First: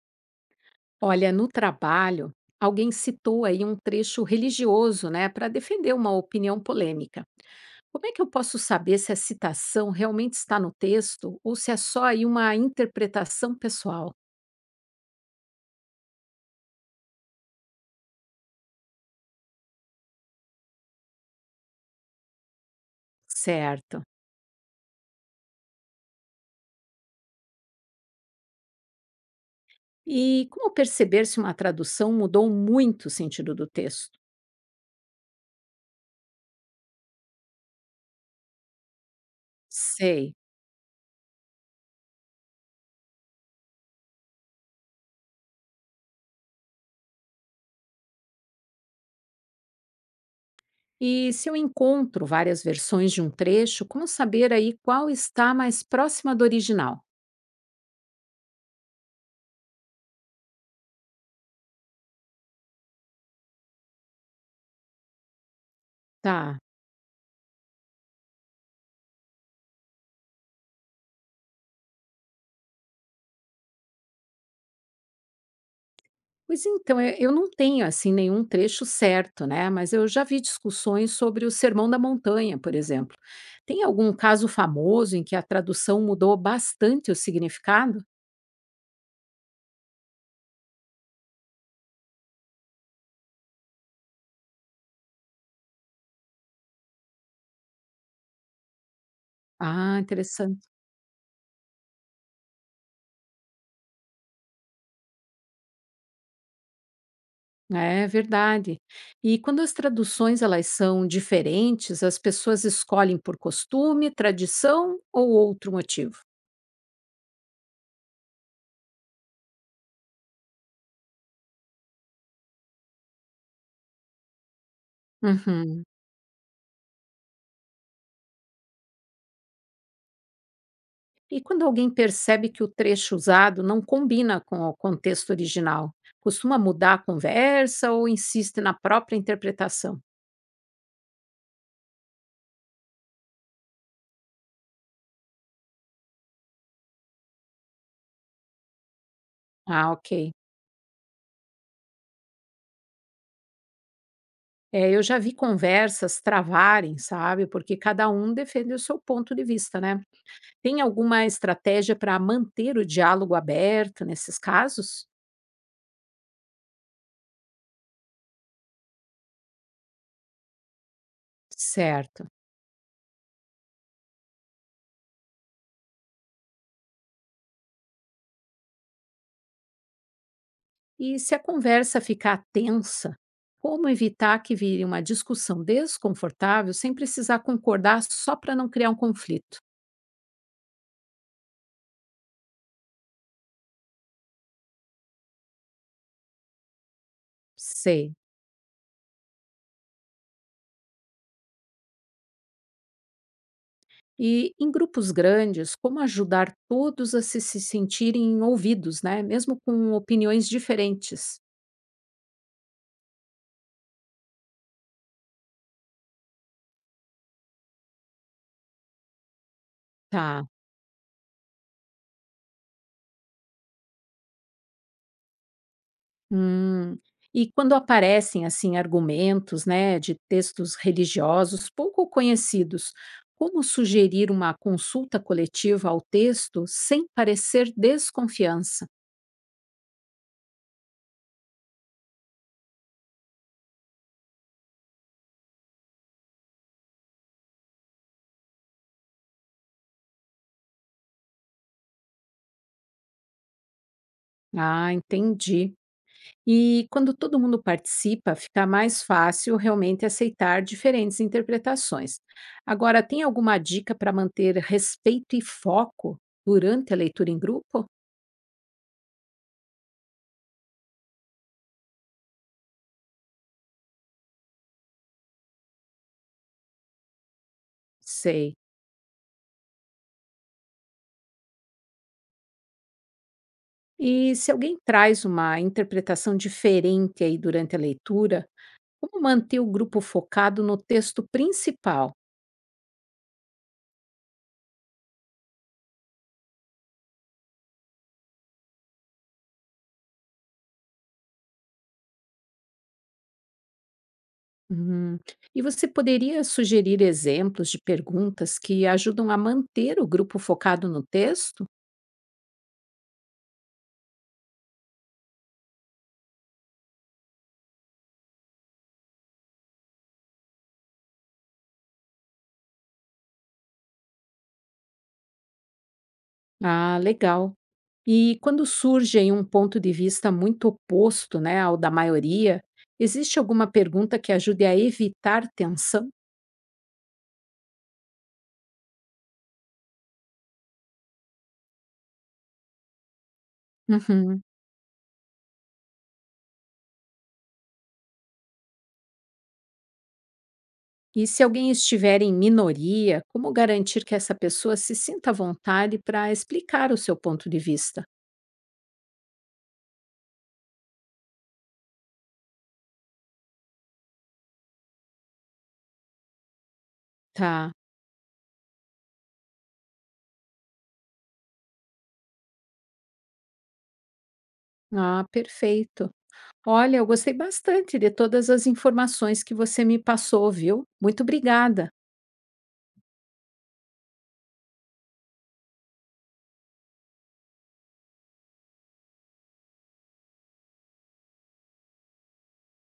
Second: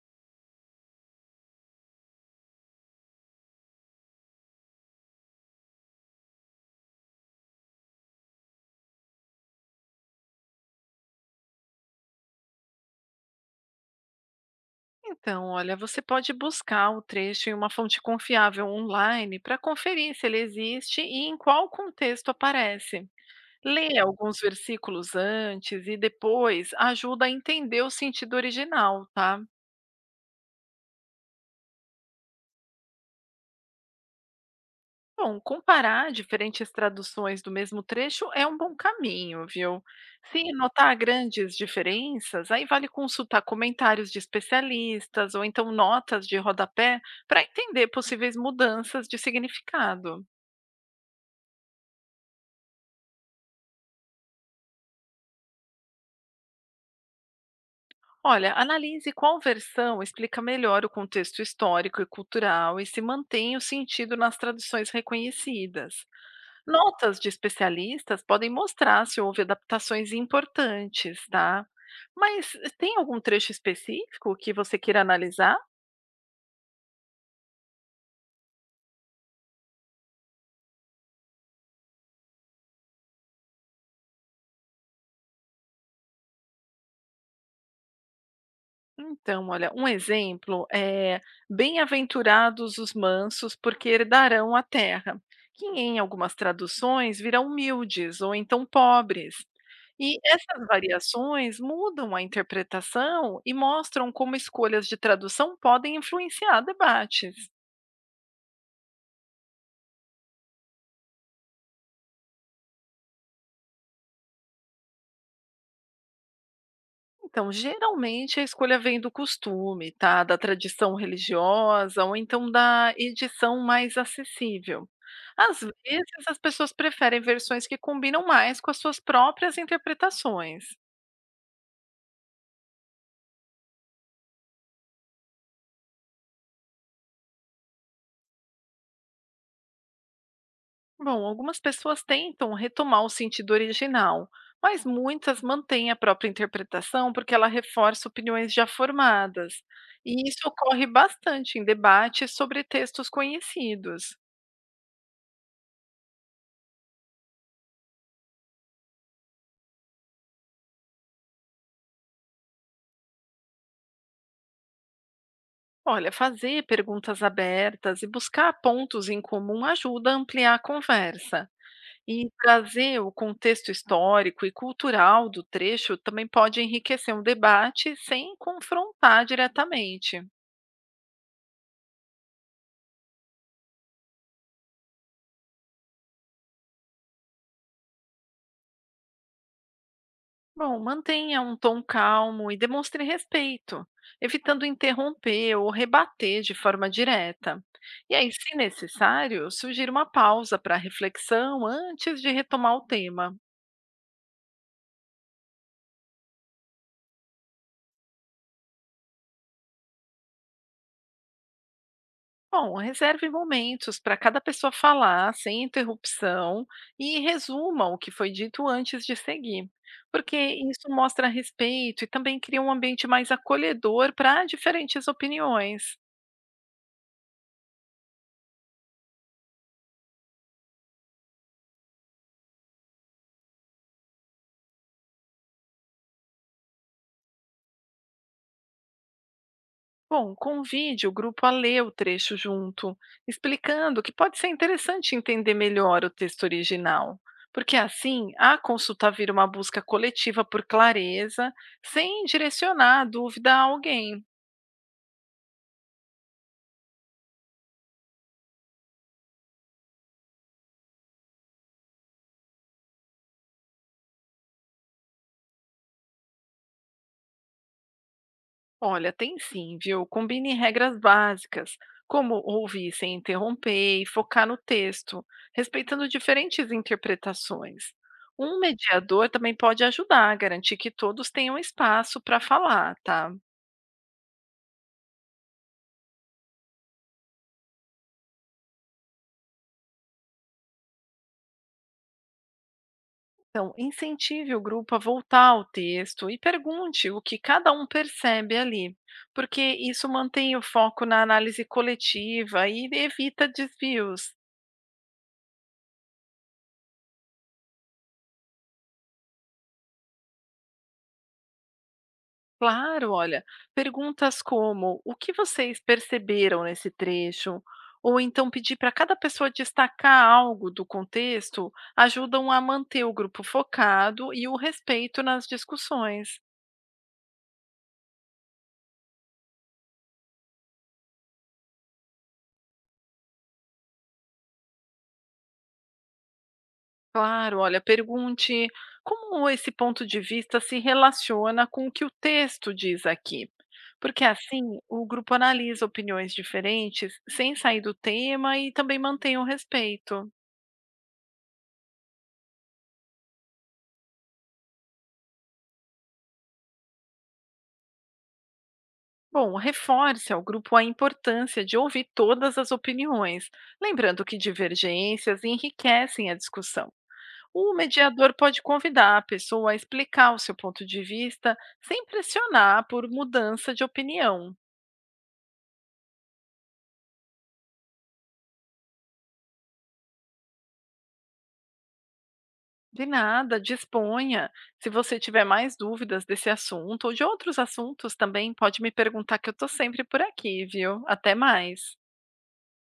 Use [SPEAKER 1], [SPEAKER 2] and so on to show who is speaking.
[SPEAKER 1] Olha, no trabalho, alguém citou aí um trecho religioso, né, para defender uma opinião polêmica. Como é que eu posso saber se a citação realmente está no texto ou se é só aí uma interpretação pessoal?
[SPEAKER 2] Então, olha, você pode buscar o trecho em uma fonte confiável online para conferir se ele existe e em qual contexto aparece. Ler
[SPEAKER 1] Certo.
[SPEAKER 2] alguns versículos antes e depois ajuda a entender o sentido original, tá?
[SPEAKER 1] E como perceber se uma tradução mudou muito o sentido do texto?
[SPEAKER 2] Bom, comparar diferentes traduções do mesmo trecho é um bom caminho, viu?
[SPEAKER 1] Sei.
[SPEAKER 2] Se notar grandes diferenças, aí vale consultar comentários de especialistas ou então notas de rodapé para entender possíveis mudanças de significado.
[SPEAKER 1] E se eu encontro várias versões de um trecho, como saber aí qual está mais próxima do original?
[SPEAKER 2] Olha, analise qual versão explica melhor o contexto histórico e cultural e se mantém o sentido nas traduções reconhecidas.
[SPEAKER 1] Tá.
[SPEAKER 2] Notas de especialistas podem mostrar se houve adaptações importantes, tá? Mas tem algum trecho específico que você queira analisar?
[SPEAKER 1] Pois então, eu não tenho, assim, nenhum trecho certo, né, mas eu já vi discussões sobre o Sermão da Montanha, por exemplo. Tem algum caso famoso em que a tradução mudou bastante o significado?
[SPEAKER 2] Então, olha, um exemplo é bem-aventurados os mansos, porque herdarão a terra, que em algumas traduções viram humildes ou então pobres.
[SPEAKER 1] Ah,
[SPEAKER 2] E essas
[SPEAKER 1] interessante.
[SPEAKER 2] variações mudam a interpretação e mostram como escolhas de tradução podem influenciar debates.
[SPEAKER 1] É verdade. E quando as traduções elas são diferentes, as pessoas escolhem por costume, tradição ou outro motivo?
[SPEAKER 2] Então, geralmente a escolha vem do costume, tá? Da tradição religiosa ou então da edição mais acessível. Às
[SPEAKER 1] Uhum.
[SPEAKER 2] vezes as pessoas preferem versões que combinam mais com as suas próprias interpretações.
[SPEAKER 1] E quando alguém percebe que o trecho usado não combina com o contexto original, costuma mudar a conversa ou insiste na própria interpretação?
[SPEAKER 2] Bom, algumas pessoas tentam retomar o sentido original, mas muitas mantêm a própria interpretação porque ela reforça opiniões já formadas.
[SPEAKER 1] Ah,
[SPEAKER 2] E
[SPEAKER 1] ok.
[SPEAKER 2] isso ocorre bastante em debates sobre textos conhecidos.
[SPEAKER 1] É, eu já vi conversas travarem, sabe? Porque cada um defende o seu ponto de vista, né? Tem alguma estratégia para manter o diálogo aberto nesses casos?
[SPEAKER 2] Olha, fazer perguntas abertas e buscar pontos em comum ajuda a ampliar a conversa.
[SPEAKER 1] Certo.
[SPEAKER 2] E trazer o contexto histórico e cultural do trecho também pode enriquecer o debate sem confrontar diretamente.
[SPEAKER 1] E se a conversa ficar tensa, como evitar que vire uma discussão desconfortável sem precisar concordar só para não criar um conflito?
[SPEAKER 2] Bom, mantenha um tom calmo e demonstre respeito, evitando interromper ou rebater de forma direta.
[SPEAKER 1] Sei.
[SPEAKER 2] E aí, se necessário, sugira uma pausa para reflexão antes de retomar o tema.
[SPEAKER 1] E em grupos grandes, como ajudar todos a se sentirem ouvidos, né? Mesmo com opiniões diferentes.
[SPEAKER 2] Bom, reserve momentos para cada pessoa falar, sem interrupção, e resuma o que foi dito antes de seguir, porque
[SPEAKER 1] Tá.
[SPEAKER 2] isso mostra respeito e também cria um ambiente mais acolhedor para diferentes opiniões.
[SPEAKER 1] Hum. E quando aparecem assim argumentos, né, de textos religiosos pouco conhecidos, como sugerir uma consulta coletiva ao texto sem parecer desconfiança?
[SPEAKER 2] Bom, convide o grupo a ler o trecho junto, explicando que pode ser interessante entender melhor o texto original, porque assim a consulta vira uma busca coletiva por clareza, sem direcionar a dúvida a alguém.
[SPEAKER 1] Ah, entendi. E quando todo mundo participa, fica mais fácil realmente aceitar diferentes interpretações. Agora, tem alguma dica para manter respeito e foco durante a leitura em grupo?
[SPEAKER 2] Olha, tem sim, viu? Combine regras básicas, como ouvir sem interromper e focar no texto, respeitando diferentes interpretações.
[SPEAKER 1] Sei.
[SPEAKER 2] Um mediador também pode ajudar a garantir que todos tenham espaço para falar, tá?
[SPEAKER 1] E se alguém traz uma interpretação diferente aí durante a leitura, como manter o grupo focado no texto principal?
[SPEAKER 2] Então, incentive o grupo a voltar ao texto e pergunte o que cada um percebe ali, porque isso mantém o foco na análise coletiva e evita desvios.
[SPEAKER 1] Hum, E você poderia sugerir exemplos de perguntas que ajudam a manter o grupo focado no texto?
[SPEAKER 2] Claro, olha, perguntas como: o que vocês perceberam nesse trecho? Ou então pedir para cada pessoa destacar algo do contexto ajudam a manter o grupo focado e o respeito nas discussões.
[SPEAKER 1] Ah, legal. E quando surge aí um ponto de vista muito oposto, né, ao da maioria, existe alguma pergunta que ajude a evitar tensão?
[SPEAKER 2] Claro, olha, pergunte como esse ponto de vista se relaciona com o que o texto diz aqui. Porque
[SPEAKER 1] Uhum.
[SPEAKER 2] assim o grupo analisa opiniões diferentes sem sair do tema e também mantém o respeito.
[SPEAKER 1] E se alguém estiver em minoria, como garantir que essa pessoa se sinta à vontade para explicar o seu ponto de vista?
[SPEAKER 2] Bom, reforce ao grupo a importância de ouvir todas as opiniões, lembrando que divergências enriquecem a discussão.
[SPEAKER 1] Tá.
[SPEAKER 2] O mediador pode convidar a pessoa a explicar o seu ponto de vista sem pressionar por mudança de opinião.
[SPEAKER 1] Ah, perfeito. Olha, eu gostei bastante de todas as informações que você me passou, viu? Muito obrigada.
[SPEAKER 2] De nada, disponha. Se você tiver mais dúvidas desse assunto ou de outros assuntos também, pode me perguntar que eu estou sempre por aqui, viu? Até mais.